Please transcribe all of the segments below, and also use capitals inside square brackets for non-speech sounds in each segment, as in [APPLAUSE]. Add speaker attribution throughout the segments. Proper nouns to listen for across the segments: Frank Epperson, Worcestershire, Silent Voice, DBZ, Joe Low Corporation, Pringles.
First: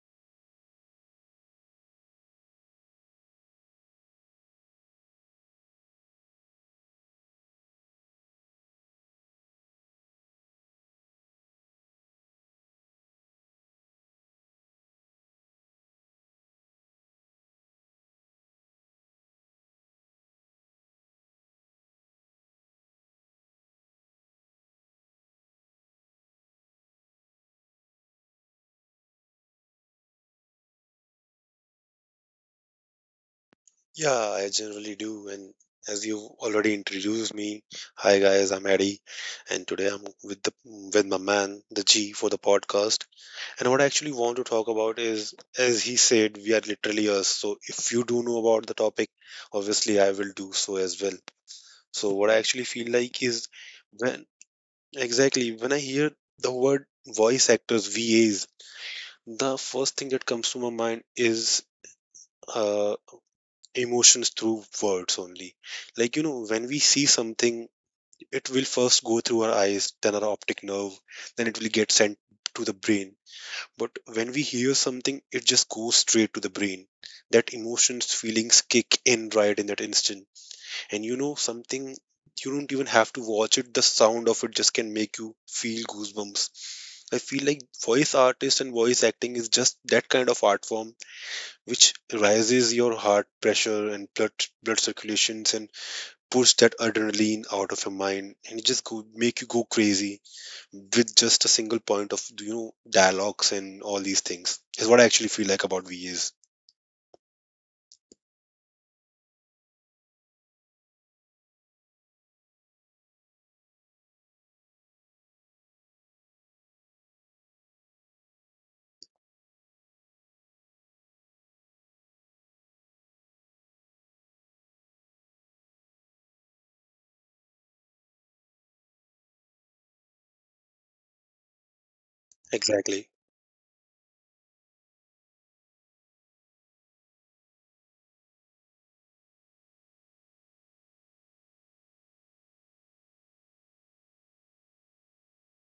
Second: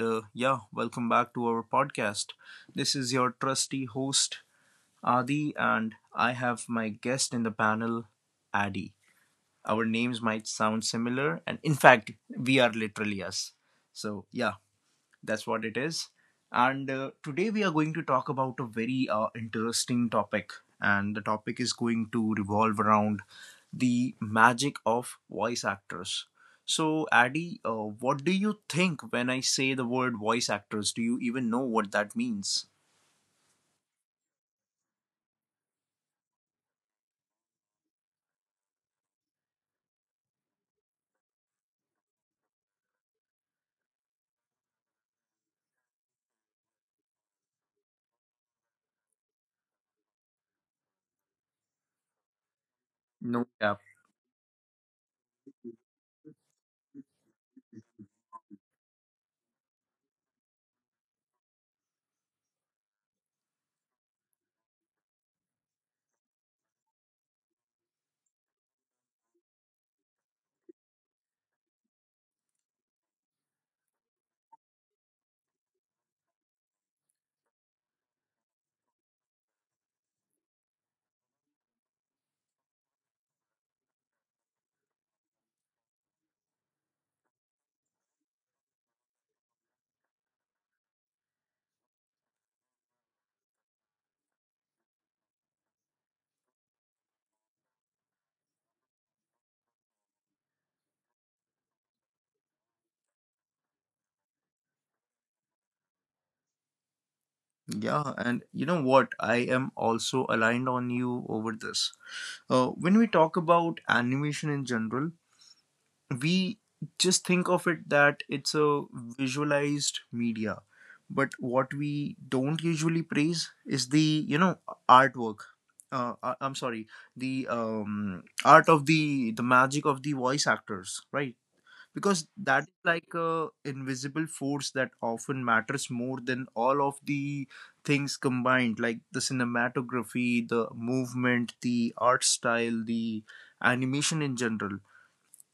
Speaker 1: yeah, welcome back to our podcast. This is your trusty host, Adi, and I have my guest in the panel, Adi. Our names might sound similar, and in fact, we are literally us. So, yeah, that's what it is. And today we are going to talk about a very interesting topic. And the topic is going to revolve around the magic of voice actors. So, Addy, what do you think when I say the word voice actors? Do you even know what that means?
Speaker 2: Yeah, I generally do. And as you've already introduced me, hi guys, I'm Eddie, and today I'm with the with my man, the G, for the podcast. And what I actually want to talk about is, as he said, we are literally us. So if you do know about the topic, obviously I will do so as well. So what I actually feel like is
Speaker 1: No, cap.
Speaker 2: when exactly when I hear the word voice actors, VAs, the first thing that comes to my mind is uh, emotions through words only. Like, you know, when we see something, it will first go through our eyes, then our optic nerve, then it will get sent to the brain. But when we hear something, it just goes straight to the brain. That emotions, feelings kick in right in that instant. And you know, something you don't even have to watch it, the sound of it just can make you feel goosebumps. I feel like voice artists and voice acting is just that kind of art form which raises your heart pressure and blood circulations and push that adrenaline out of your mind and it just go make you go crazy with just a single point of you know dialogues and all these things is what I actually feel like about VAs.
Speaker 1: Yeah, and you know what? I am also aligned on you over this. When we talk about animation in general, we just think of it that it's a visualized media, but what we don't usually praise is the artwork, I'm sorry, the art of the magic of the voice actors, right, because that is
Speaker 2: Exactly.
Speaker 1: like a invisible force that often matters more than all of the things combined, like the cinematography, the movement, the art style, the animation in general.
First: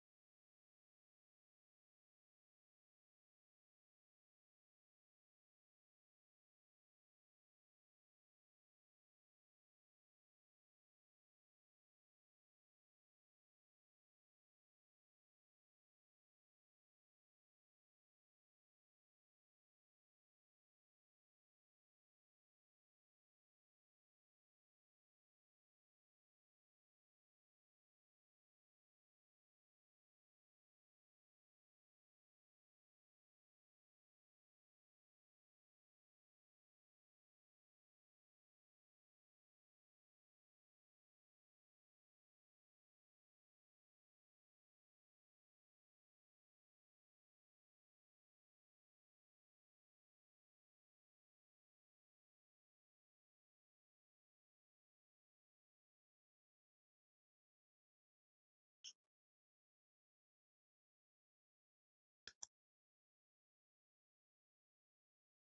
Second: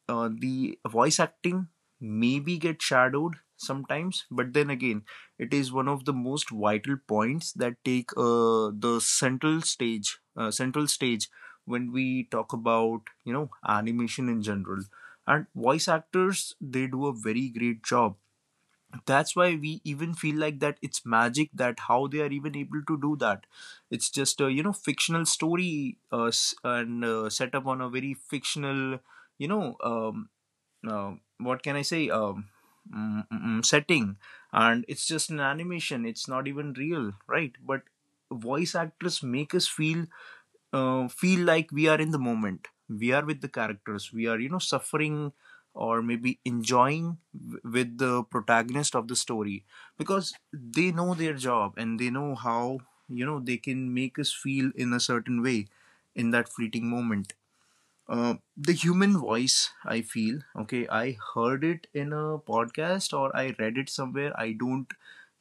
Speaker 1: The voice acting maybe get shadowed sometimes, but then again, it is one of the most vital points that take the central stage when we talk about, animation in general. And voice actors, they do a very great job. That's why we even feel like that it's magic, that how they are even able to do that. It's just a fictional story, and set up on a very fictional, you know um, uh, what can I say, setting, and it's just an animation. It's not even real, right? But voice actors make us feel feel like we are in the moment. We are with the characters. We are, suffering, or maybe enjoying with the protagonist of the story, because they know their job and they know how they can make us feel in a certain way in that fleeting moment. The human voice, I feel, okay, I heard it in a podcast or I read it somewhere, I don't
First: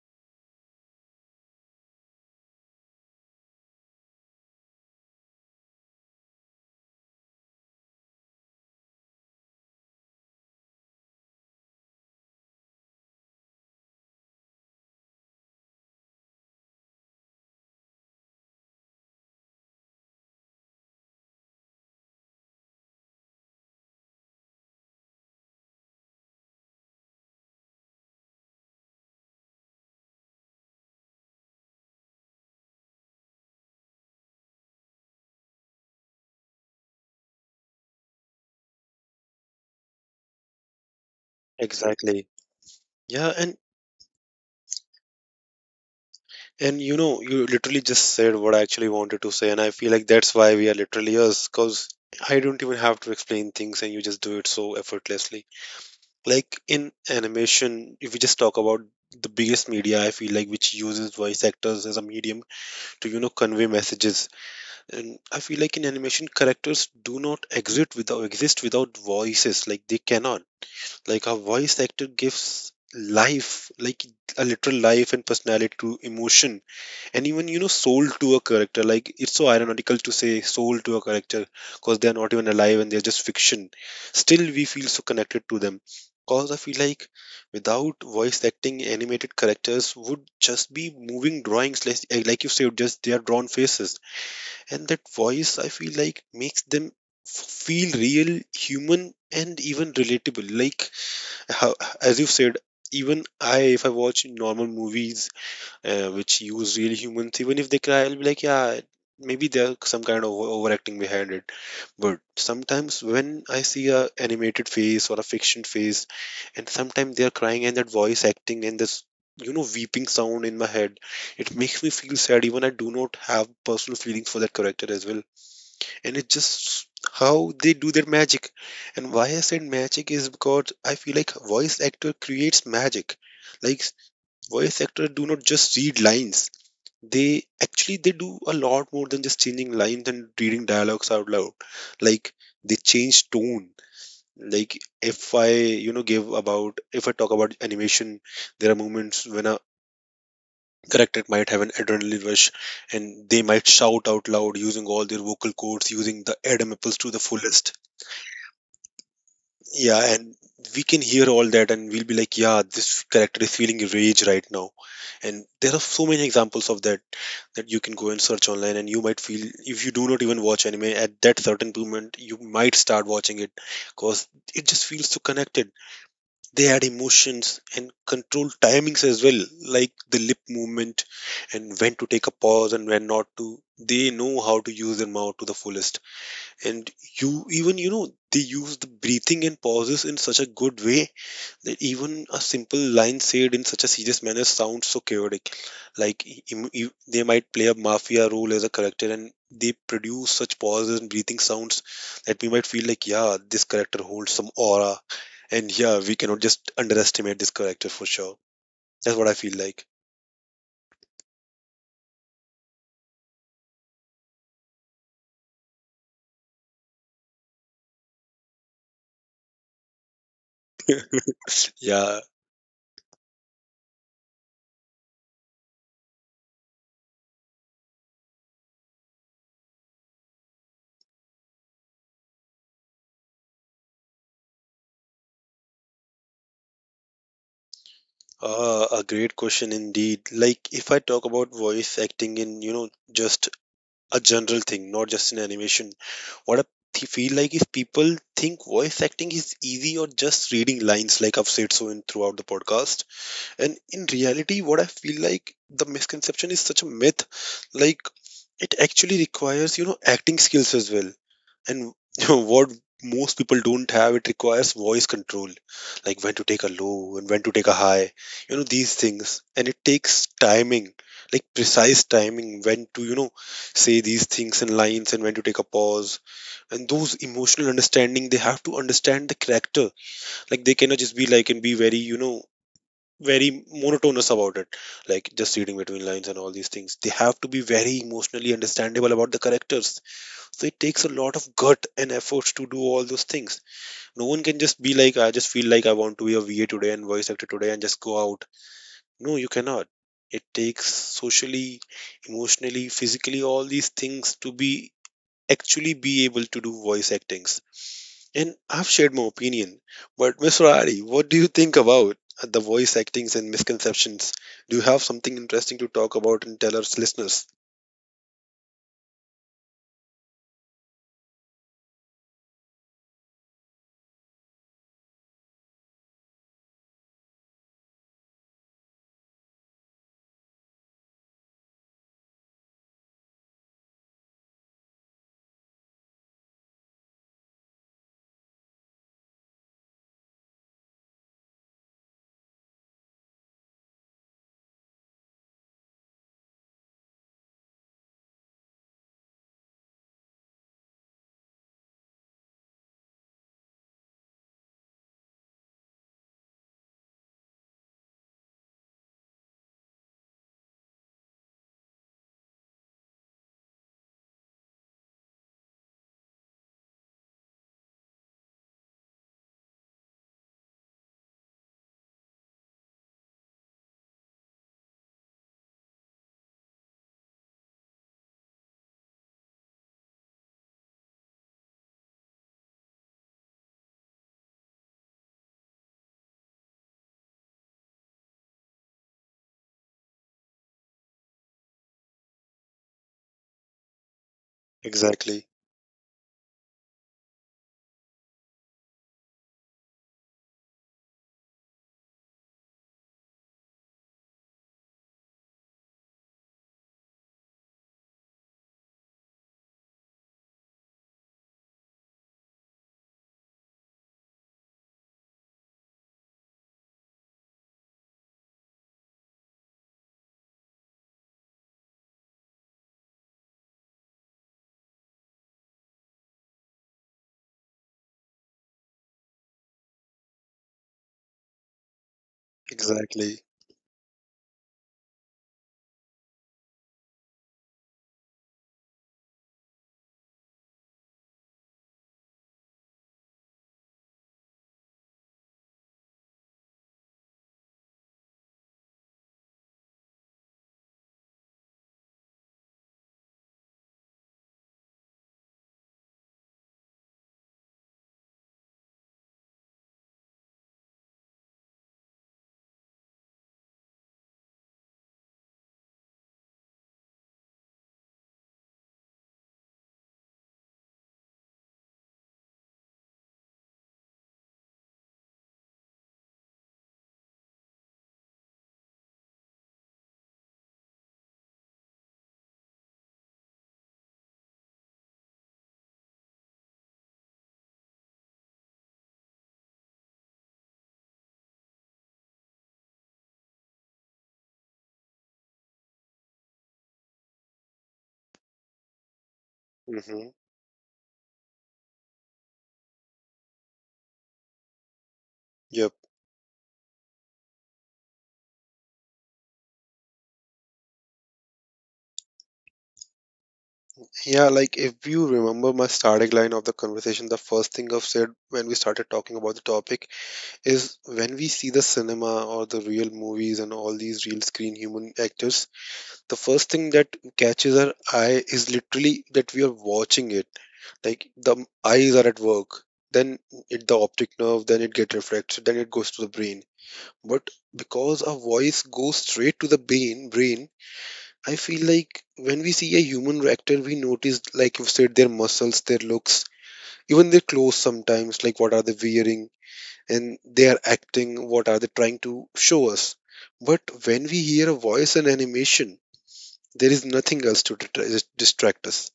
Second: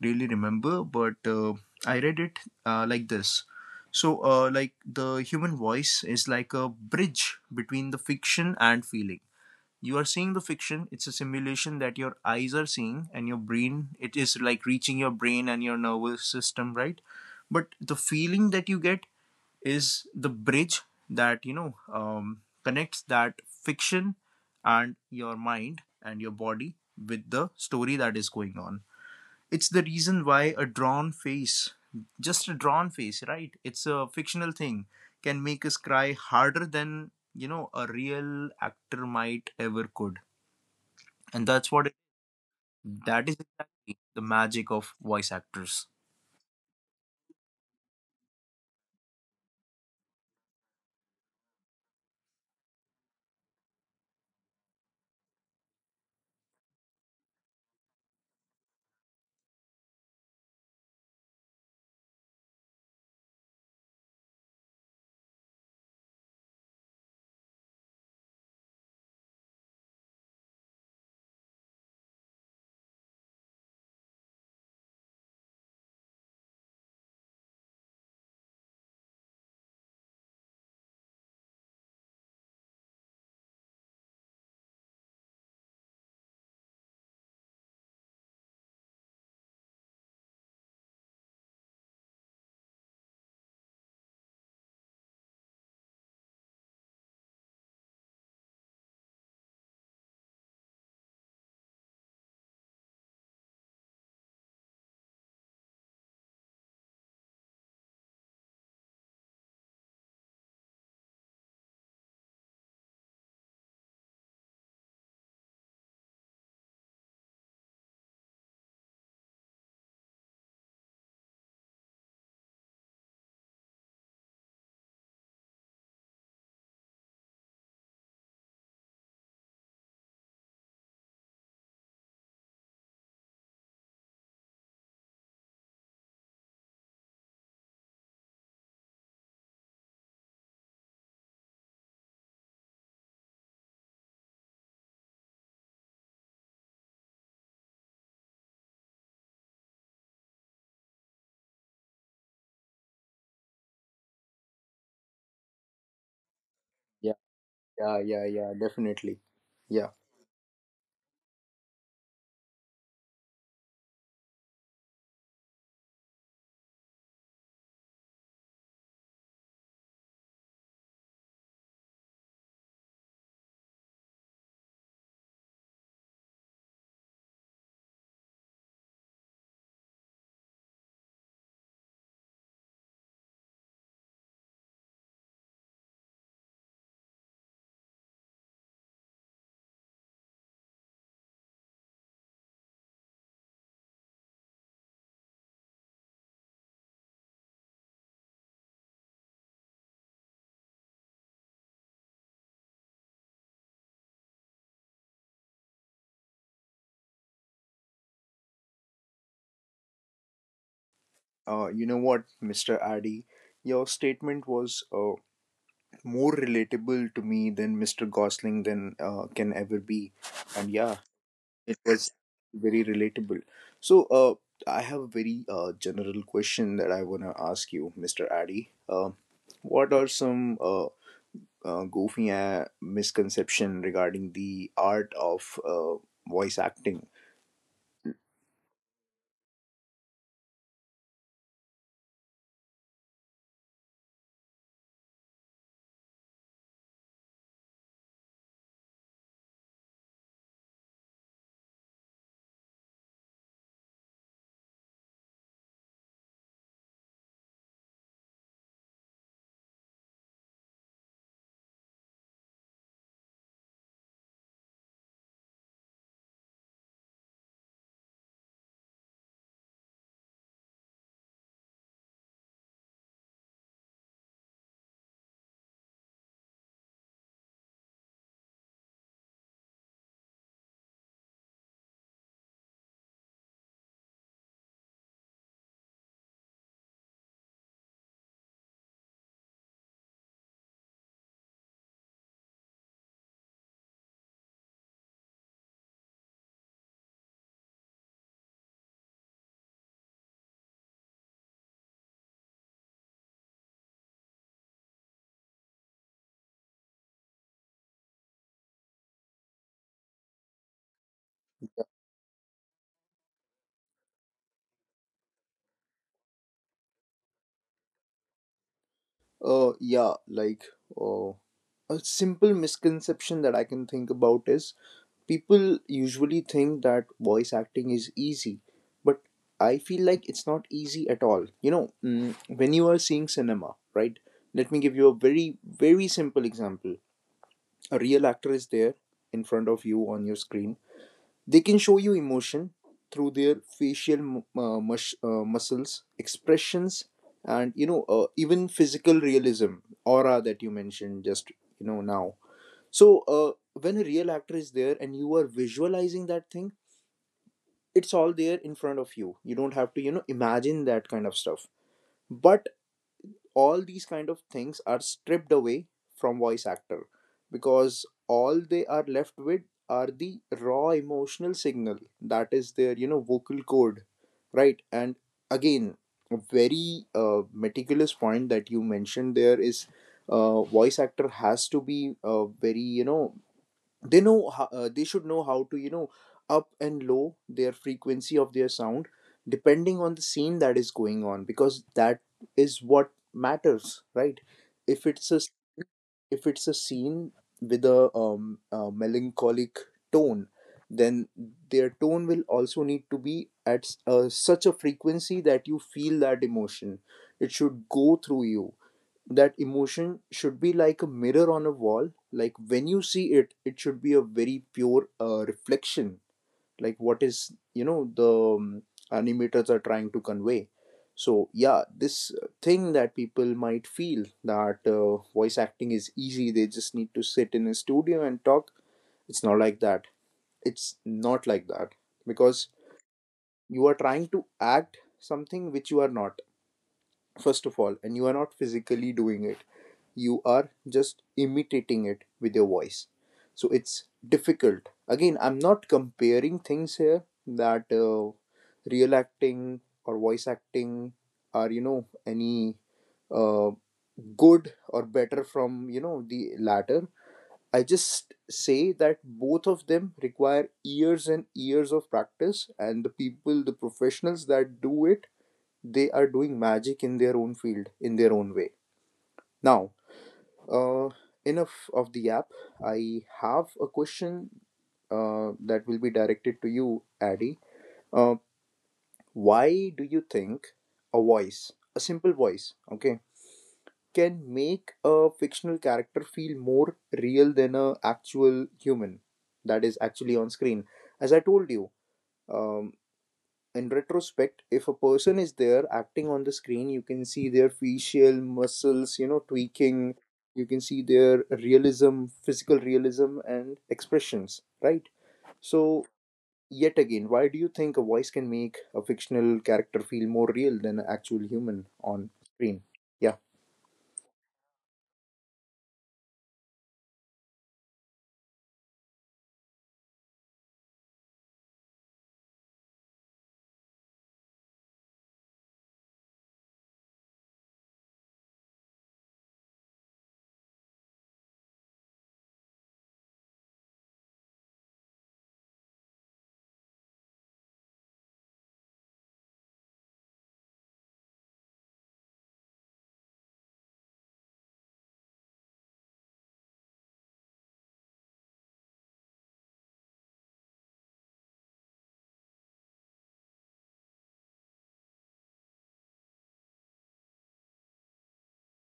Speaker 1: really remember, but I read it like this. So, like, the human voice is like a bridge between the fiction and feeling. You are seeing the fiction, it's a simulation that your eyes are seeing, and your brain, it is like reaching your brain and your nervous system, right? But the feeling that you get is the bridge that, connects that fiction and your mind and your body with the story that is going on. It's the reason why a drawn face, just a drawn face, right, it's a fictional thing, can make us cry harder than, you know, a real actor might ever could. And
Speaker 2: Exactly. Yeah,
Speaker 1: that is
Speaker 2: and
Speaker 1: exactly the magic of voice actors.
Speaker 2: and you know, you literally just said what I actually wanted to say, and I feel like that's why we are literally us, because I don't even have to explain things, and you just do it so effortlessly. Like in animation, if we just talk about the biggest media, I feel like, which uses voice actors as a medium to, you know, convey messages. And I feel like in animation, characters do not exist without voices. Like they cannot, like a voice actor gives life, like a literal life and personality to emotion, and even, you know, sold to a character. Like it's so ironical to say sold to a character because they are not even alive and they're just fiction. Still we feel so connected to them, because I feel like without voice acting, animated characters would just be moving drawings, like, eh, like you said, just they are drawn faces. And that voice, I feel like, makes them feel real, human, and even relatable. Like how, as you said, even I if I watch normal movies which use real humans, even if they cry, I'll be like, yeah, maybe there's some kind of overacting behind it. But sometimes when I see a animated face or a fiction face, and sometimes they are crying, and that voice acting and this, you know, weeping sound in my head, it makes me feel sad even I do not have personal feelings for that character as well. And it's just how they do their magic. And why I said magic is because I feel like voice actor creates magic. Like voice actor do not just read lines. They actually, they do a lot more than just changing lines and reading dialogues out loud. Like they change tone. Like if I, you know, give about if I talk about animation, there are moments when a character might have an adrenaline rush, and they might shout out loud using all their vocal cords, using the adamapples to the fullest.
Speaker 1: Yeah, yeah, yeah, yeah, definitely. Yeah.
Speaker 2: Yeah, and we can hear all that and we'll be like, yeah, this character is feeling rage right now. And there are so many examples of that, that you can go and search online, and you might feel, if you do not even watch anime at that certain moment, you might start watching it, because it just feels so connected. They had emotions and controlled timings as well, like the lip movement and when to take a pause and when not to. They know how to use their mouth to the fullest. And you, even you know, they use the breathing and pauses in such a good way that even a simple line said in such a serious manner sounds so chaotic. Like they might play a mafia role as a character, and they produce such pauses and breathing sounds that we might feel like, yeah, this character holds some aura, and yeah, we cannot just underestimate this character for sure. That's what I feel like.
Speaker 1: You know what, Mr. Addy? Your statement was more relatable to me than Mr. Gosling than can ever be, and yeah, it was
Speaker 2: Yeah,
Speaker 1: very relatable. So, I have a very general question that I wanna ask you, Mr. Addy. What are some goofy misconception regarding the art of voice acting?
Speaker 2: a great question indeed. Like if I talk about voice acting in, you know, just a general thing, not just in animation. What I feel like is people think voice acting is easy or just reading lines, like I've said so in throughout the podcast. And in reality, what I feel like, the misconception is such a myth. Like it actually requires, you know, acting skills as well, and [LAUGHS] what most people don't have, it requires voice control, like when to take a low and when to take a high, you know, these things. And it takes timing, like precise timing, when to, you know, say these things in lines and when to take a pause. And those emotional understanding, they have to understand the character. Like they cannot just be like and be very, you know, very monotonous about it, like just reading between lines and all these things. They have to be very emotionally understandable about the characters. So it takes a lot of gut and efforts to do all those things. No one can just be like, I just feel like I want to be a VA today and voice actor today and just go out. No, you cannot. It takes socially, emotionally, physically, all these things to be actually be able to do voice actings. And I've shared my opinion. But Miss Rari, what do you think about the voice actings and misconceptions? Do you have something interesting to talk about and tell our listeners?
Speaker 1: Yeah, like, uh, a simple misconception that I can think about is people usually think that voice acting is easy, but I feel like it's not easy at all. When you are seeing cinema, right? Let me give you a very, very simple example. A real actor is there in front of you on your screen, they can show you emotion through their facial muscles, expressions, and even physical realism, aura that you mentioned just now. So when a real actor is there and you are visualizing that thing, it's all there in front of you. You don't have to, imagine that kind of stuff. But all these kind of things are stripped away from voice actor, because all they are left with are the raw emotional signal, that is their, vocal cord, right? And again, a very meticulous point that you mentioned there is, voice actor has to be very, they should know how to, up and low their frequency of their sound depending on the scene that is going on, because that is what matters, right? if it's
Speaker 2: Exactly.
Speaker 1: a if it's a scene with a melancholic tone, then their tone will also need to be at such a frequency that you feel that emotion. It should go through you. That emotion should be like a mirror on a wall, like when you see it, it should be a very pure reflection, like what is, the um, animators are trying to convey. So yeah, this thing that people might feel, that voice acting is easy, they just need to sit in a studio and talk, it's not like that. It's not like that, because
Speaker 2: Exactly.
Speaker 1: you are trying to act something which you are not, first of all, and you are not physically doing it, you are just imitating it with your voice. So it's difficult. Again, I'm not comparing things here, that real acting or voice acting are, any uh, good or better from, the latter. I just say that both of them require years and years of practice, and the people, the professionals that do it, they are doing magic in their own field in their own way. Now, uh, enough of the app. I have a question that will be directed to you, Addy. Uh, why do you think a voice, a simple voice, okay, can make a fictional character feel more real than a actual human that is actually on screen? As I told you, um, in retrospect, if a person is there acting on the screen, you can see their facial muscles,
Speaker 2: Mm-hmm.
Speaker 1: tweaking. You can see their realism, physical realism, and expressions, right?
Speaker 2: Yep.
Speaker 1: So, yet again, why do you think a voice can make a fictional character feel more real than an actual human on screen? Yeah.
Speaker 2: Yeah, like if you remember my starting line of the conversation, the first thing I've said when we started talking about the topic is when we see the cinema or the real movies and all these real screen human actors, the first thing that catches our eye is literally that we are watching it. Like the eyes are at work, then it the optic nerve, then it get refracted, then it goes to the brain. But because our voice goes straight to the brain, I feel like when we see a human actor, we notice, like you've said, their muscles, their looks, even their clothes sometimes, like what are they wearing and they are acting, what are they trying to show us. But when we hear a voice and animation, there is nothing else to distract us,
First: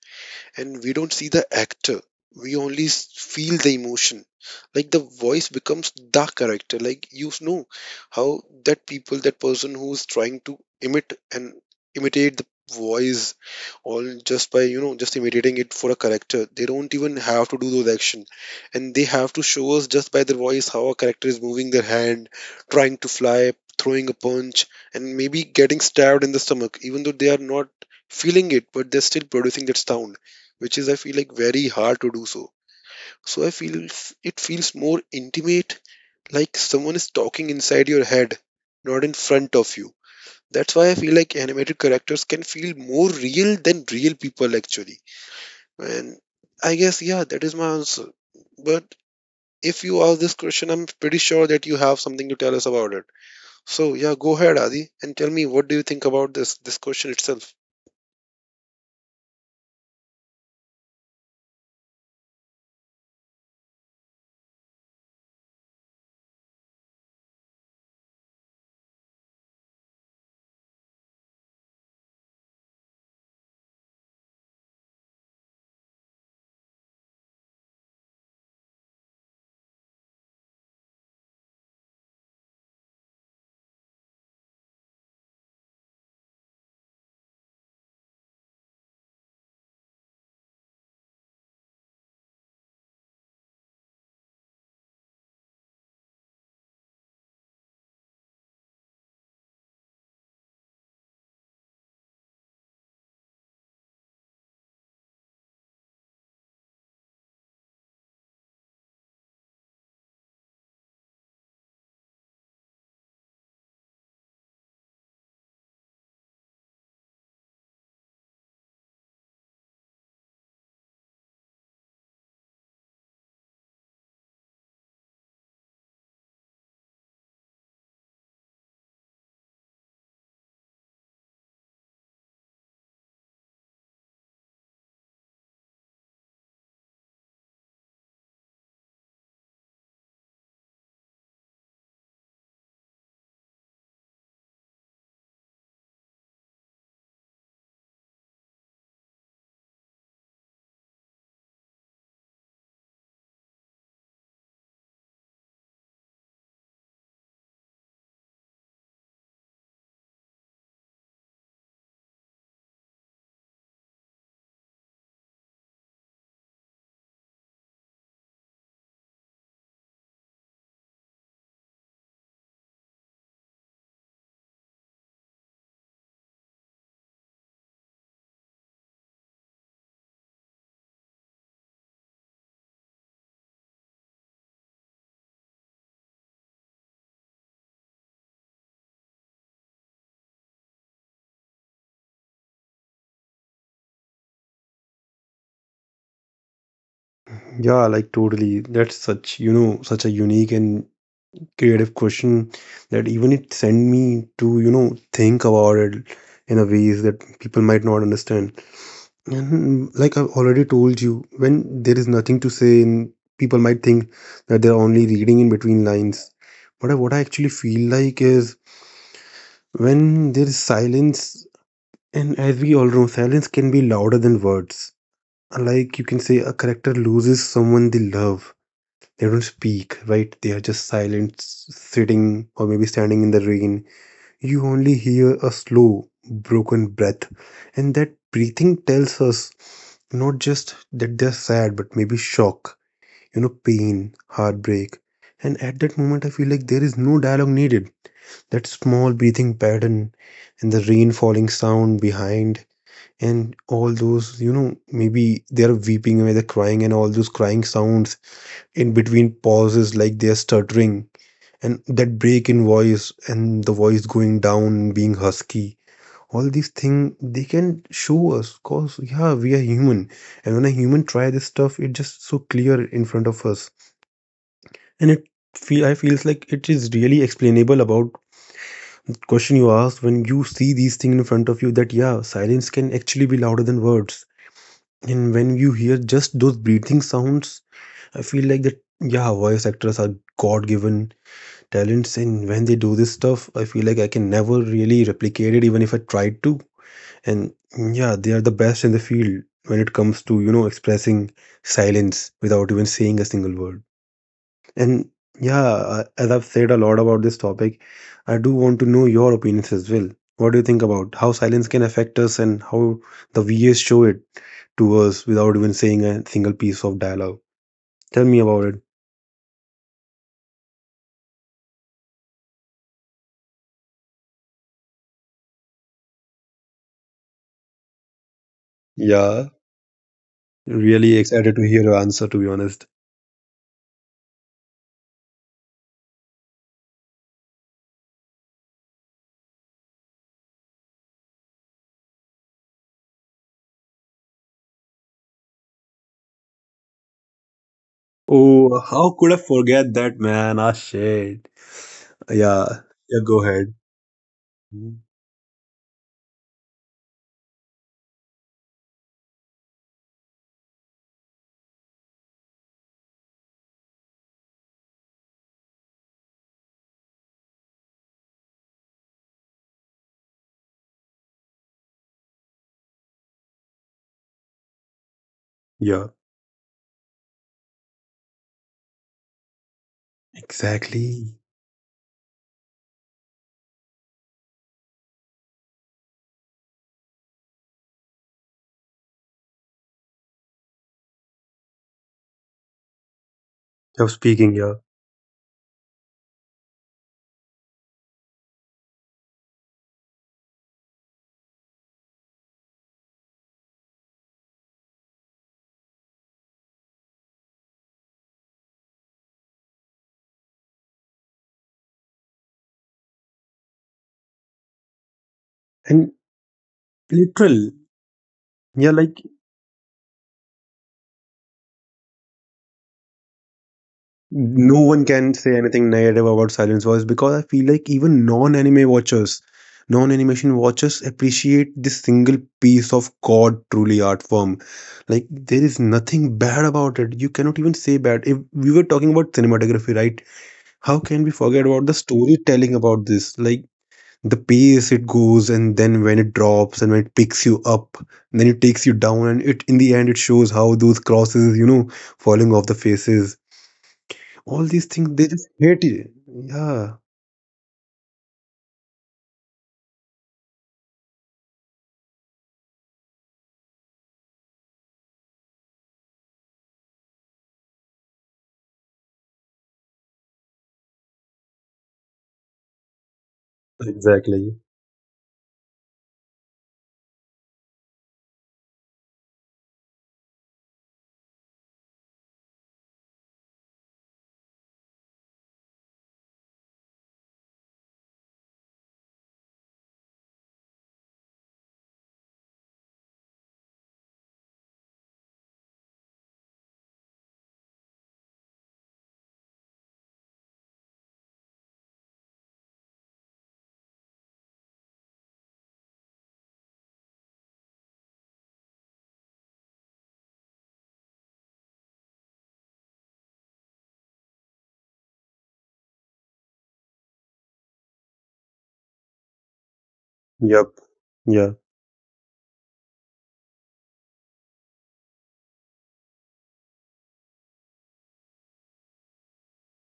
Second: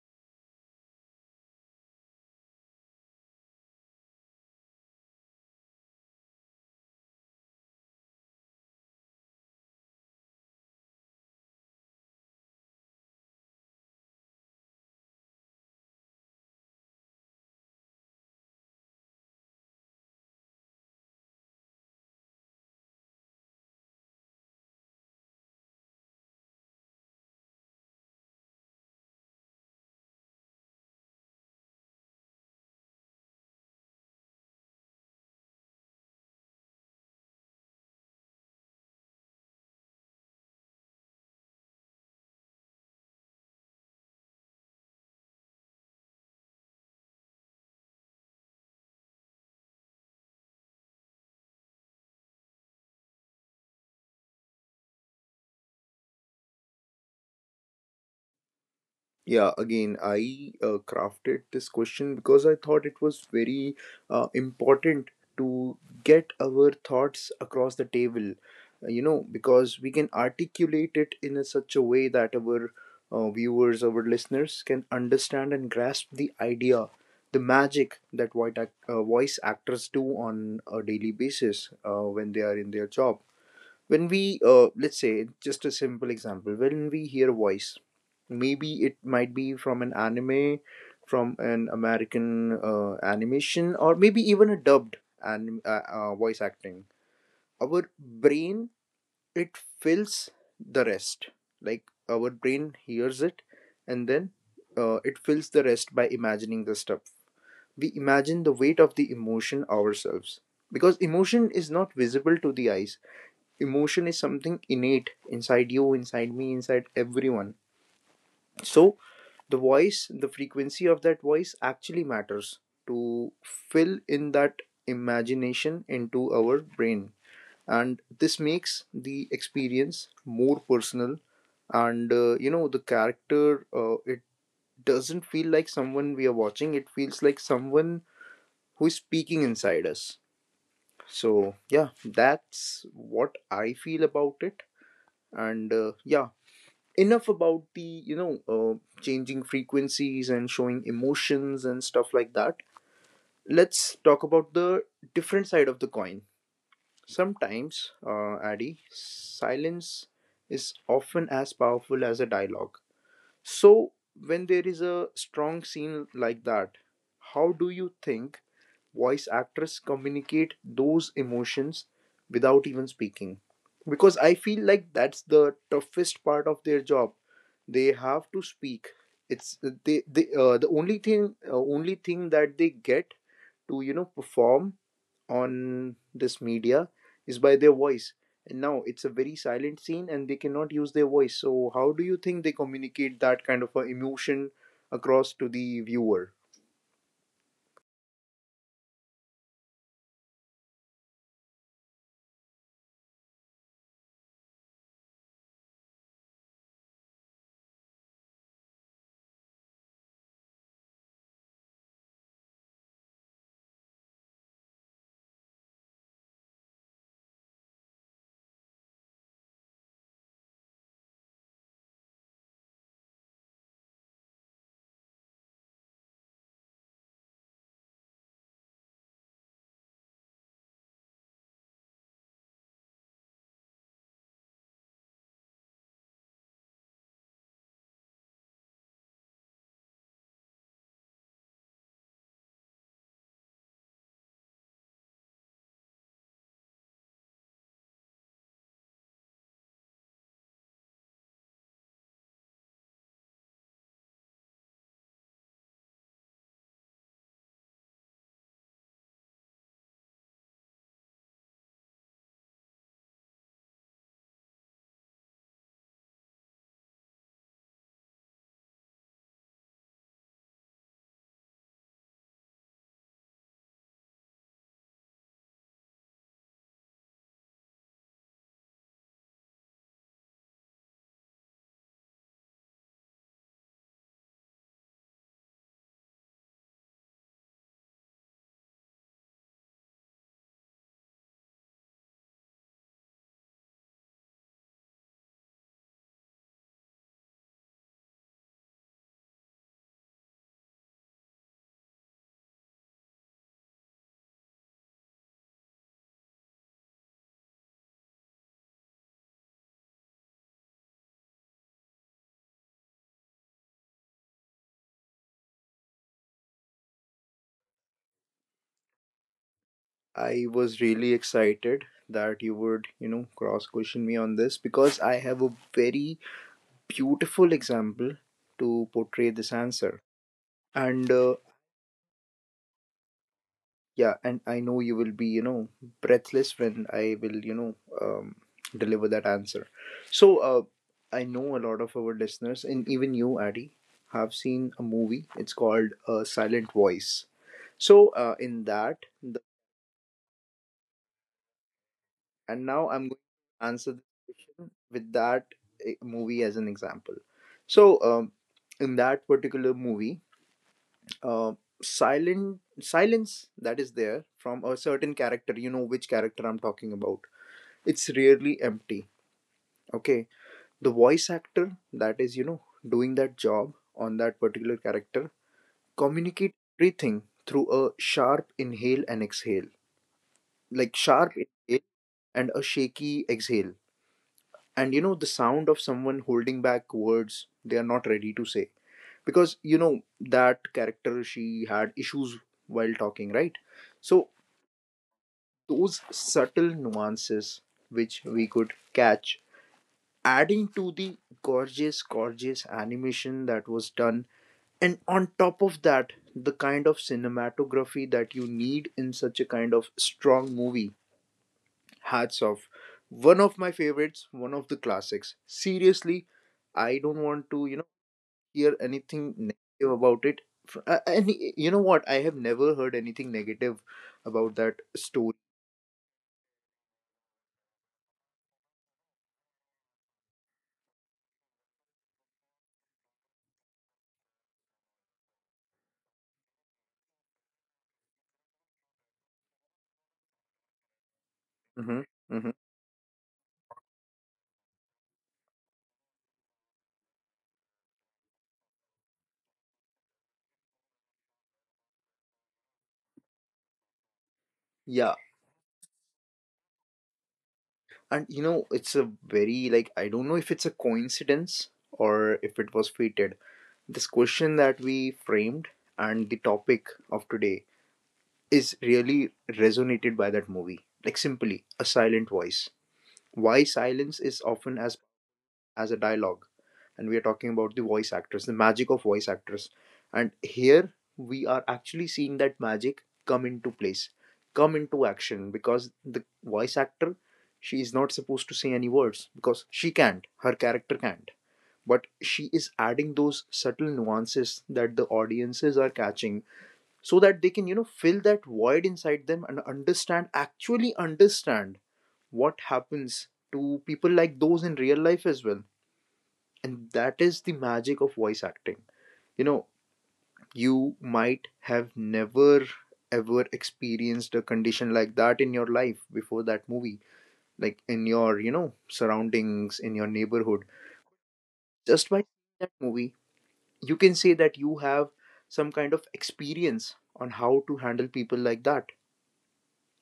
Speaker 2: and we don't see the actor. We only feel the emotion. Like the voice becomes the character. Like, you know, how that people, that person who's trying to imit and imitate the voice, all just by, you know, just imitating it for a character, they don't even have to do those action. And they have to show us just by their voice how a character is moving their hand, trying to fly, throwing a punch, and maybe getting stabbed in the stomach, even though they are not feeling it, but they're still producing that sound, which is, I feel like, very hard to do so. So I feel it feels more intimate, like someone is talking inside your head, not in front of you. That's why I feel like animated characters can feel more real than real people actually. And I guess, yeah, that is my answer. But if you ask this question, I'm pretty sure that you have something to tell us about it. So yeah, go ahead, Adi, and tell me what do you think about this question itself.
Speaker 1: Yeah, again, I crafted this question because I thought it was very important to get our thoughts across the table, because we can articulate it in, such a way that our viewers, our listeners, can understand and grasp the idea, the magic that voice actors do on a daily basis when they are in their job. When we, let's say, just a simple example, when we hear a voice, maybe it might be from an anime, from an American animation, or maybe even a dubbed voice acting, our brain, it fills the rest. Like, our brain hears it, and then, it fills the rest by imagining the stuff. We imagine the weight of the emotion ourselves, because emotion is not visible to the eyes. Emotion is something innate inside you, inside me, inside everyone. So the voice, the frequency of that voice, actually matters to fill in that imagination into our brain, and this makes the experience more personal. And, the character, it doesn't feel like someone we are watching, it feels like someone who is speaking inside us. So yeah, that's what I feel about it. And yeah, enough about the changing frequencies and showing emotions and stuff like that. Let's talk about the different side of the coin. Sometimes, Addy, silence is often as powerful as a dialogue. So when there is a strong scene like that, how do you think voice actress communicate those emotions without even speaking? Because I feel like that's the toughest part of their job. They have to speak. It's, the only thing that they get to, you know, perform on this media is by their voice, and now it's a very silent scene and they cannot use their voice, so how do you think they communicate that kind of a emotion across to the viewer?
Speaker 2: Yeah, like totally. That's such, you know, such a unique and creative question that even it sent me to, you know, think about it in a ways that people might not understand. And like I've already told you, when there is nothing to say and people might think that they're only reading in between lines, but what I actually feel like is, when there is silence, and as we all know, silence can be louder than words. Like you can say a character loses someone they love, they don't speak, right? They are just silent, sitting or maybe standing in the rain. You only hear a slow, broken breath, and that breathing tells us not just that they're sad, but maybe shock, you know, pain, heartbreak. And at that moment, I feel like there is no dialogue needed. That small breathing pattern and the rain falling sound behind, and all those, maybe they're weeping, maybe they're crying, and all those crying sounds in between pauses, like they're stuttering, and that break in voice, and the voice going down, being husky. All these thing they can show us, cause yeah, we are human, and when a human try this stuff, it just so clear in front of us. And it feels like it is really explainable about question you asked, when you see these things in front of you, that yeah, silence can actually be louder than words. And when you hear just those breathing sounds, I feel like that yeah, voice actors are god-given talents, and when they do this stuff, I feel like I can never really replicate it even if I tried to. And yeah, they are the best in the field when it comes to, expressing silence without even saying a single word. And yeah, as I've said a lot about this topic, I do want to know your opinions as well. What do you think about how silence can affect us and how the VAs show it to us without even saying a single piece of dialogue? Tell me about it.
Speaker 1: I was really excited that you would, you know, cross question me on this, because I have a very beautiful example to portray this
Speaker 2: Yeah.
Speaker 1: answer. And
Speaker 2: Really excited to hear your answer, to be honest.
Speaker 1: yeah, and I know you will be, you know, breathless when I will, you know, um, deliver that answer. So, I know a lot of our listeners, and even you, Addy, have seen a movie. It's called Silent Voice. So in that,
Speaker 2: Oh, how could I forget that, man? Ah, shit.
Speaker 1: and now I'm
Speaker 2: Yeah,
Speaker 1: going
Speaker 2: yeah,
Speaker 1: to
Speaker 2: go
Speaker 1: answer
Speaker 2: ahead.
Speaker 1: this question with that movie as an example. So, um, in that particular movie, uh, silent silence that is there from a certain character, you know which character I'm talking about. It's rarely empty. Okay, the voice actor that is, you know, doing that job on that particular character
Speaker 2: Yeah.
Speaker 1: communicate everything through a sharp inhale and exhale, like sharp
Speaker 2: Exactly.
Speaker 1: inhale and a shaky exhale, and you know the sound of someone holding back words they are not ready to say, because you know that character she had issues while talking, right? So
Speaker 2: You're speaking here.
Speaker 1: those subtle nuances which we could catch, adding to the gorgeous animation that was done, and on top of that the kind of cinematography that you need in such a kind of strong movie. Hats off. One of my favorites, one of the classics. Seriously,
Speaker 2: And
Speaker 1: I don't want to,
Speaker 2: literal.
Speaker 1: hear
Speaker 2: Yeah,
Speaker 1: anything
Speaker 2: like
Speaker 1: negative about it. And you know what? I have never heard anything negative about that
Speaker 2: no one
Speaker 1: story.
Speaker 2: can say anything negative about Silence Voice, because I feel like even non-anime watchers, non-animation watchers appreciate this single piece of God truly art form. Like there is nothing bad about it. You cannot even say bad. If we were talking about cinematography, right? How can we forget
Speaker 1: Hmm.
Speaker 2: about the
Speaker 1: Hmm.
Speaker 2: storytelling about this? Like the pace it goes, and then when it drops and when it picks you up, and then it takes you down, and it in the end it shows how those crosses, you know, falling off the faces, all these
Speaker 1: Yeah.
Speaker 2: things, they just hate you, yeah.
Speaker 1: And you know, it's a very, like, I don't know if it's a coincidence or if it was fated. This question that we framed and the topic of today is really resonated by that movie. Like, simply, a silent voice. Why silence is often
Speaker 2: Exactly.
Speaker 1: as a dialogue, and we are talking about the voice actors, the magic of voice actors, and here we are actually seeing that magic come into place, come into action, because the voice actor, she is not supposed to say any words because she can't, her character can't, but she is adding those subtle nuances that the audiences are catching so that they can, you know, fill that void inside them and understand, actually understand, what happens to people like those in real life as well. And that is the magic of voice acting. You know, you might have never ever experienced a condition like that in your life before that movie, like in your, you know, surroundings, in your neighborhood.
Speaker 2: Yep. Yeah,
Speaker 1: Just by that movie, you can say that you have some kind of experience on how to handle people like that,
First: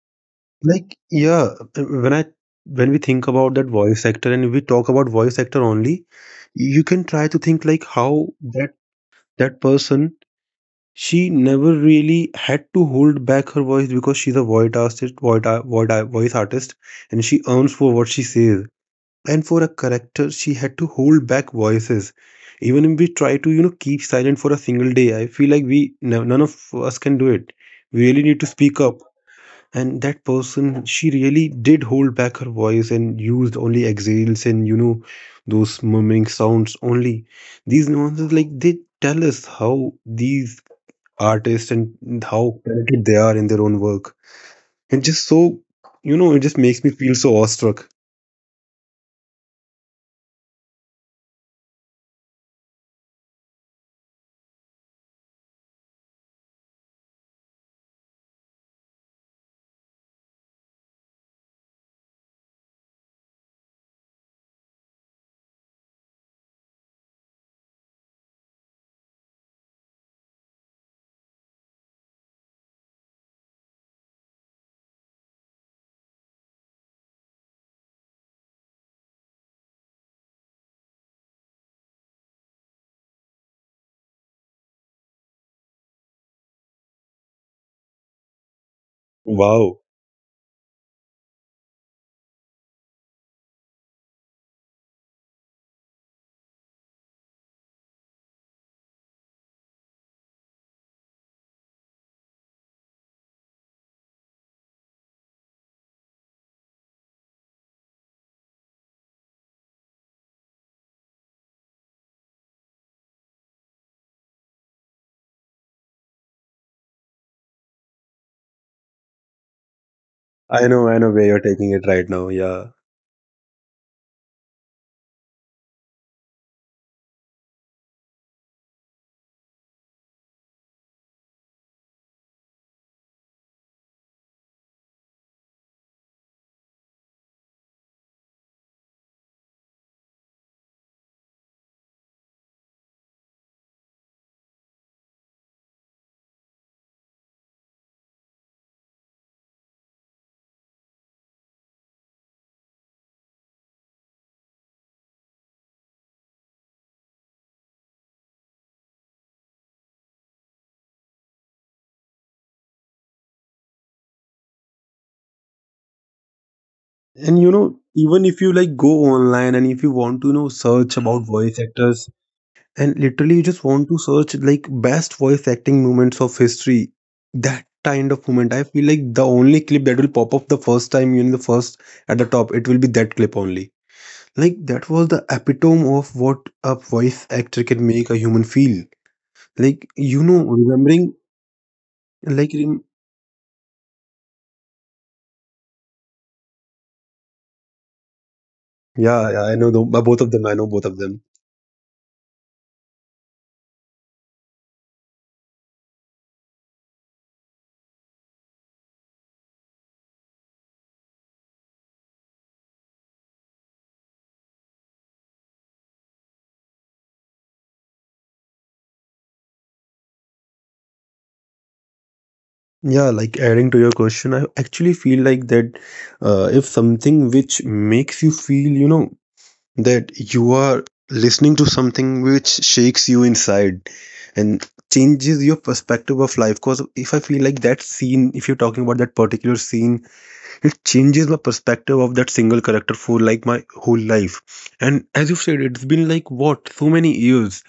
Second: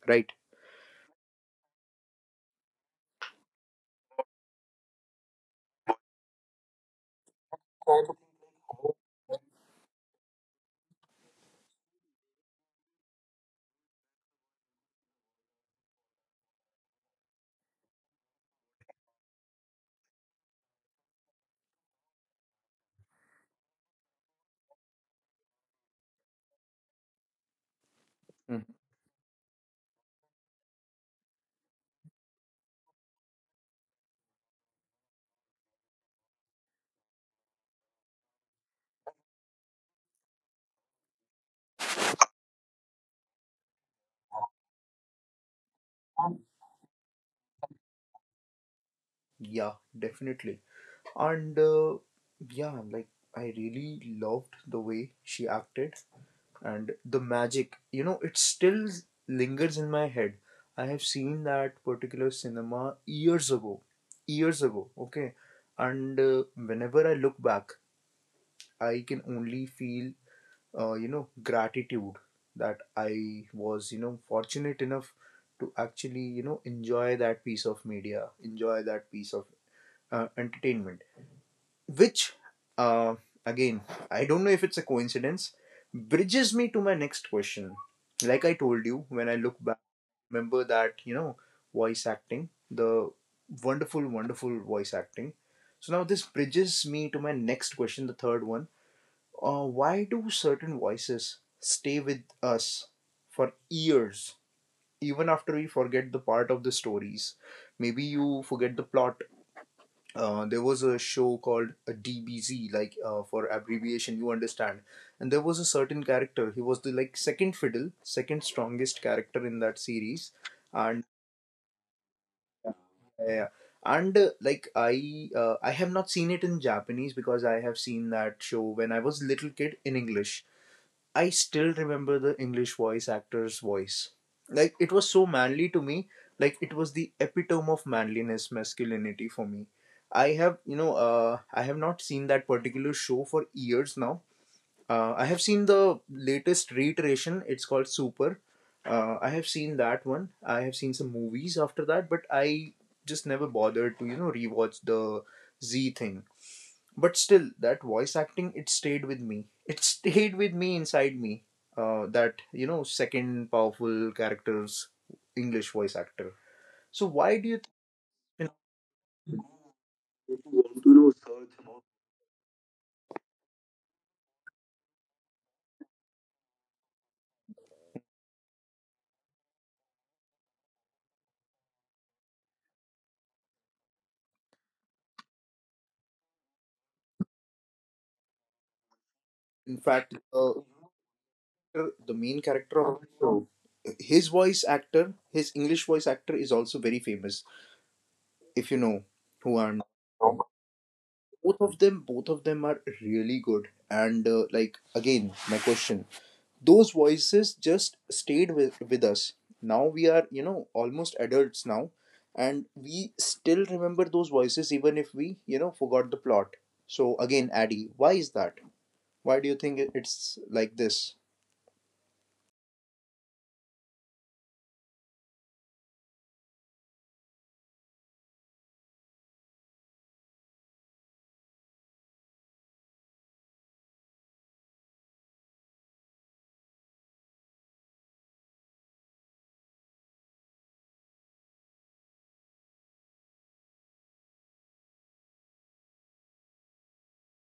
Speaker 1: right?
Speaker 2: like yeah, when i when we think about that voice actor, and we talk about voice actor only, you can try to think like how that person. She never really had to hold back her voice because she's a voice artist, voice artist, and she earns for what she says. And for a character, she had to hold back voices. Even if we try to, keep silent for a single day, I feel like we no, none of us can do it. We really need to
Speaker 1: Mhm.
Speaker 2: speak up. And that person, she really did hold back her voice and used only exhales and those murmuring sounds only. These nuances, like they tell us how these artists and how talented they are in their own work. And just so, it just makes me feel so awestruck.
Speaker 1: Yeah, definitely. And yeah, like I really loved the way she acted, and the magic, you know, it still lingers in my head. I have seen that particular cinema years ago, years ago, okay? And whenever I look back, I can only feel you know, gratitude that I was, you know, fortunate enough to actually, you know, enjoy that piece of media, enjoy that piece of entertainment, which, uh, again, I don't know if it's a coincidence, bridges me to my next question. Like I told you, when I look
Speaker 2: Wow.
Speaker 1: back, remember that, you know, voice acting, the wonderful voice acting. So now this bridges me to my next question, the third one. Why do certain voices stay with us for years, even after we forget the part of the stories? Maybe you forget the plot. There was a show called a DBZ, like, for abbreviation, you understand. And there was a certain character. He was the, like, second fiddle, second strongest character in that series,
Speaker 2: I
Speaker 1: and
Speaker 2: know where you're taking it right now. Yeah.
Speaker 1: uh, and like I have not seen it in Japanese because I have seen that show when I was little kid in English. I still remember the English voice actor's voice. Like it was so manly to me. Like it was the epitome of manliness, masculinity for me. I have, you know, I have not seen that particular show for years now. I have seen the latest reiteration. It's called Super. I have seen that one. I have seen some movies after that, but I just never bothered to, you know, rewatch the Z thing. But still, that voice acting, it stayed with me. It stayed with me inside me. That, you know, second powerful character's English voice actor. So
Speaker 2: And
Speaker 1: why
Speaker 2: you
Speaker 1: do you,
Speaker 2: know, even if you like go online, and if you want to, search about voice actors, and literally you just want to search like best voice acting moments of history, that kind of moment, I feel like the only clip that will pop up the first time, in the first at the top, it will be that clip only. Like that was the epitome of what a voice actor can make a human feel. Like
Speaker 1: in
Speaker 2: you
Speaker 1: fact,
Speaker 2: know,
Speaker 1: the main
Speaker 2: like rem-
Speaker 1: character of the show, his voice actor, his English voice actor is also very famous. If you know
Speaker 2: yeah, yeah, I
Speaker 1: who
Speaker 2: know the,
Speaker 1: are
Speaker 2: both of them. I know both of them.
Speaker 1: both of them are really good. And like again, my question: those voices just stayed with us. Now we are, you know, almost adults now, and we still remember those voices even if we, you know, forgot the plot. So again, Addy, why is that? Why do you think it's like this?
Speaker 2: Yeah, like adding to your question, I actually feel like that if something which makes you feel, that you are listening to something which shakes you inside and changes your perspective of life. Because if I feel like that scene, if you're talking about that particular scene, it changes the perspective of that single character for like my whole life, and as you've said, it's been like what, so many years,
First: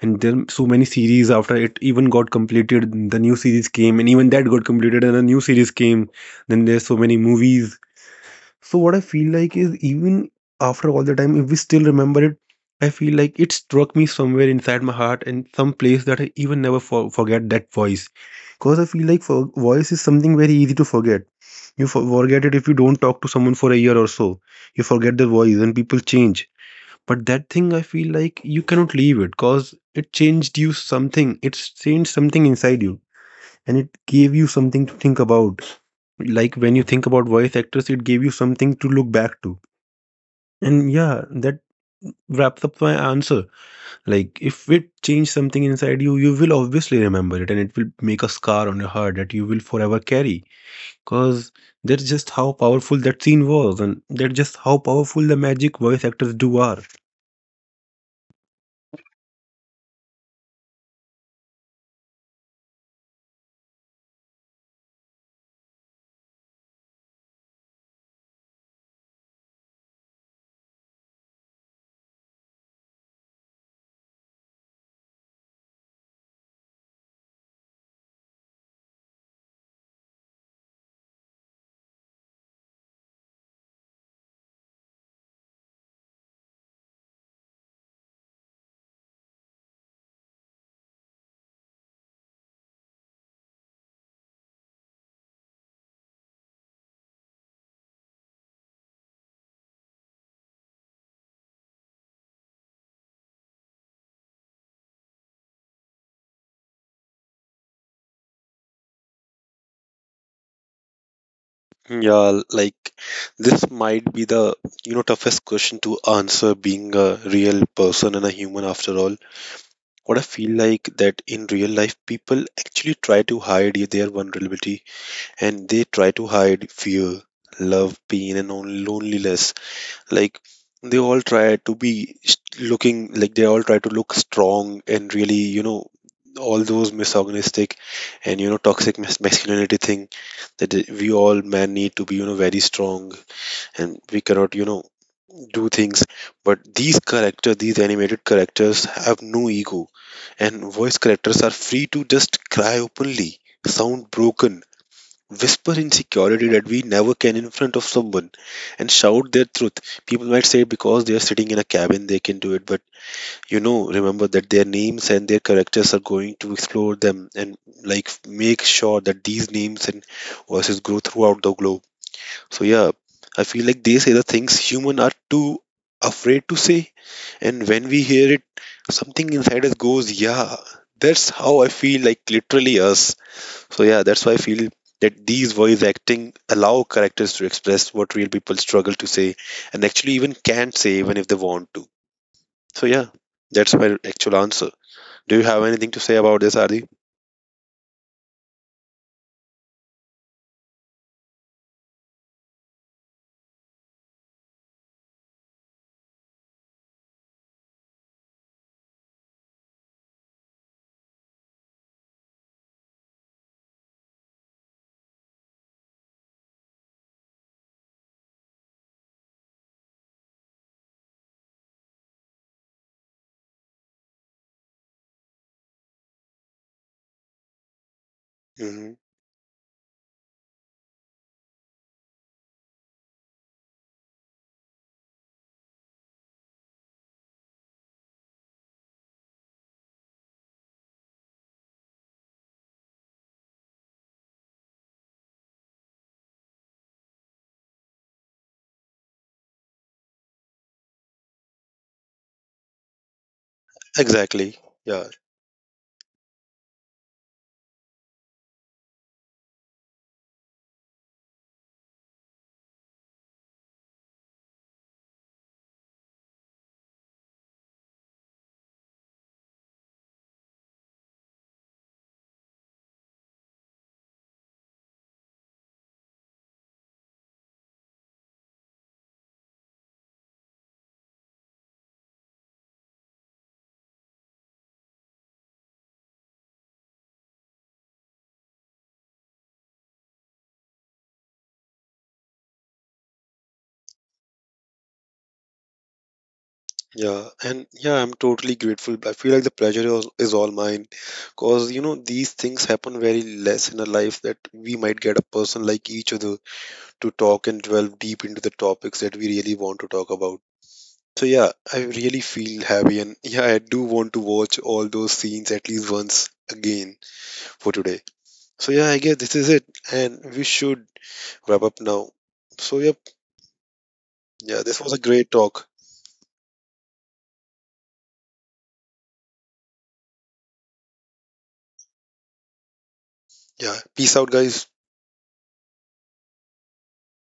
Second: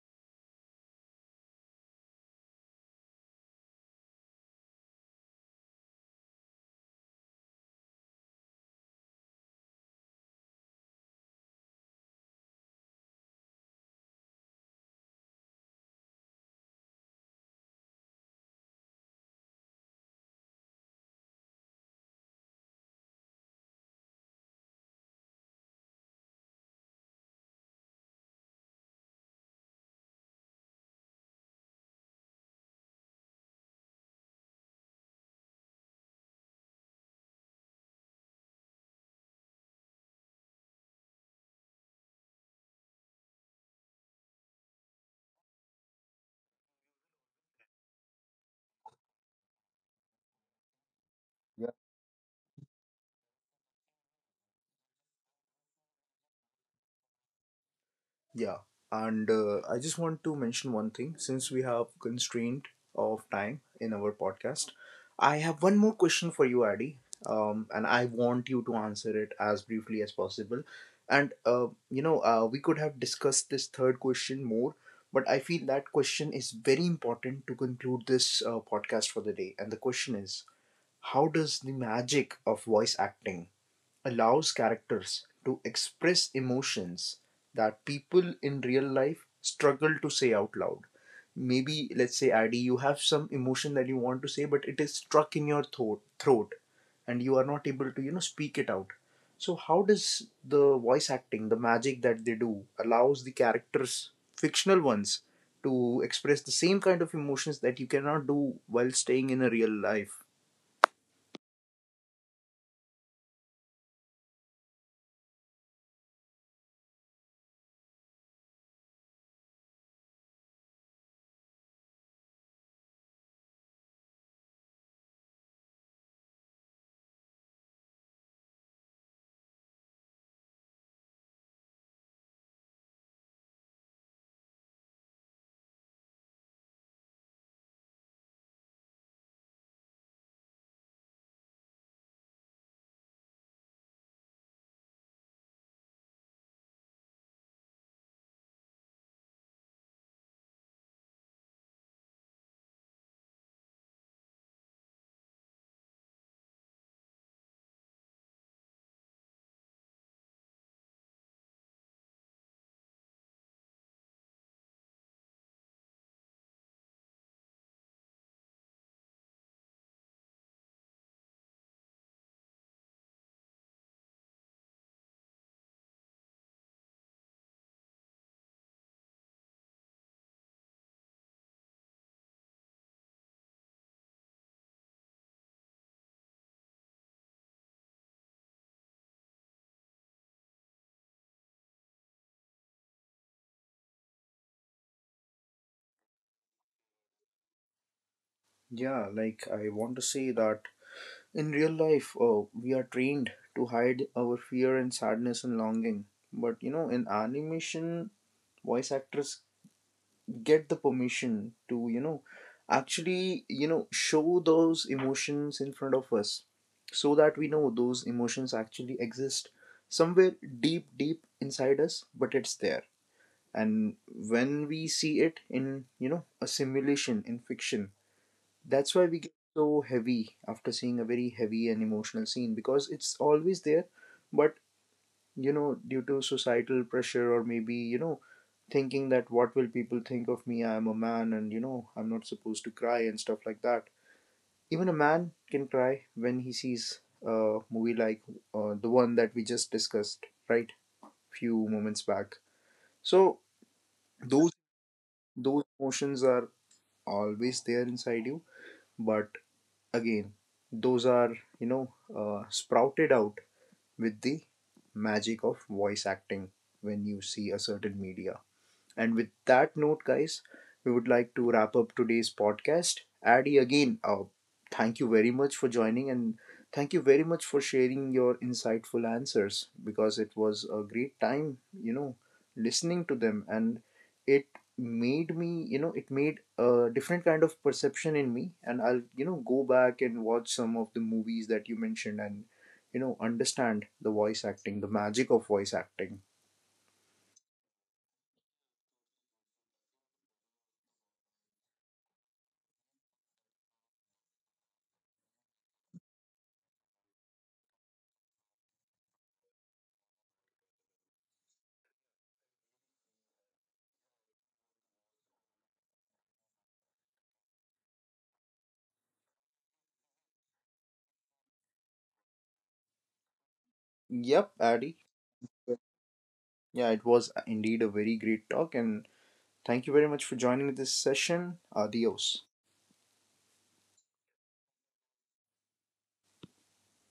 Speaker 2: and then so many series after it even got completed, the new series came, and even that got completed, and a new series came, then there's so many movies. So what I feel like is, even after all the time, if we still remember it, I feel like it struck me somewhere inside my heart, and some place that I even never forget that voice, because I feel like voice is something very easy to forget. You forget it if you don't talk to someone for a year or so. You forget their voice and people change. But that thing, I feel like you cannot leave it because it changed you something. It's changed something inside you, and it gave you something to think about. Like when you think about voice actors, it gave you something to look back to. And yeah, that wraps up my answer. Like, if it changed something inside you, you will obviously remember it, and it will make a scar on your heart that you will forever carry. Because that's just how powerful that scene was, and that's just how powerful the magic voice actors do are.
Speaker 1: Yeah, and I just want to mention one thing, since we have constraint of time in our podcast. I have one more question for you, Adi, and I want you to answer it as briefly as possible. And you know, we could have discussed this third question more, but I feel that question is very important to conclude this podcast for the day. And the question is, how does the magic of voice acting allows characters to express emotions that people in real life struggle to say out loud? Maybe, let's say, Adi, you have some emotion that you want to say, but it is stuck in your throat and you are not able to, you know, speak it out. So, how does the voice acting, the magic that they do, allows the characters, fictional ones, to express the same kind of emotions that you cannot do while staying in a real life?
Speaker 2: Yeah, like this might be the, toughest question to answer, being a real person and a human after all. What I feel like that in real life, people actually try to hide their vulnerability, and they try to hide fear, love, pain, and loneliness. Like they all try to be s- looking like they all try to look strong, and really, you know, all those misogynistic and, you know, toxic masculinity thing, that we all men need to be, you know, very strong, and we cannot, you know, do things. But these characters, these animated characters, have no ego, and voice characters are free to just cry openly, sound broken, whisper insecurity that we never can in front of someone, and shout their truth. People might say, because they are sitting in a cabin, they can do it, but you know, remember that their names and their characters are going to explore them, and like make sure that these names and voices grow throughout the globe. So yeah, I feel like they say the things human are too afraid to say, and when we hear it, something inside us goes, yeah, that's how I feel, like literally us. So yeah, that's why I feel that these voice acting allow characters to express what real people struggle to say, and actually even can't say even if they want to. So yeah, that's my actual answer. Do you have anything to say about this, Adi?
Speaker 1: Yeah, like I want to say that in real life, we are trained to hide our fear and sadness and longing. But you know, in animation, voice actors get the permission to, you know, actually, you know, show those emotions in front of us, so that we know those emotions actually exist somewhere deep, deep inside us, but it's there. And when we see it in, you know, a simulation in fiction,
Speaker 2: Hmm.
Speaker 1: that's why we get so heavy after seeing a very heavy and emotional scene, because it's always there, but you know, due to societal pressure or maybe, you know, thinking that what will people think of me? I'm a man, and you know, I'm not supposed to cry and stuff like that. Even a man can cry when he sees a movie like the one that we just discussed, right? Few moments back. So
Speaker 2: Exactly.
Speaker 1: those
Speaker 2: Yeah,
Speaker 1: those emotions are always there inside you, but again, those are, you know, sprouted out with the magic of voice acting when you see a certain media. And with that note, guys, we would like to wrap up today's podcast. Addy, again, thank you very much for joining, and thank you very much for sharing your insightful answers, because it was a great time, you know, listening to them. And it made me, you know, it made a different kind of perception in me. And I'll, you know, go back and watch some of the movies that you mentioned and, you know, understand the voice acting, the magic of voice acting.
Speaker 2: yeah, and yeah, I'm totally grateful. I feel like the pleasure is all mine, cause you know, these things happen very less in our life, that we might get a person like each other to talk and delve deep into the topics that we really want to talk about. So yeah, I really feel happy, and yeah, I do want to watch all those scenes at least once again for today. So yeah, I guess this is it, and we should wrap up now. So yep,
Speaker 1: Yep,
Speaker 2: yeah, this was a
Speaker 1: Addy.
Speaker 2: great talk.
Speaker 1: Yeah, it was indeed a very great talk, and thank you very much for joining this session. Adios.
Speaker 2: Yeah, peace out guys.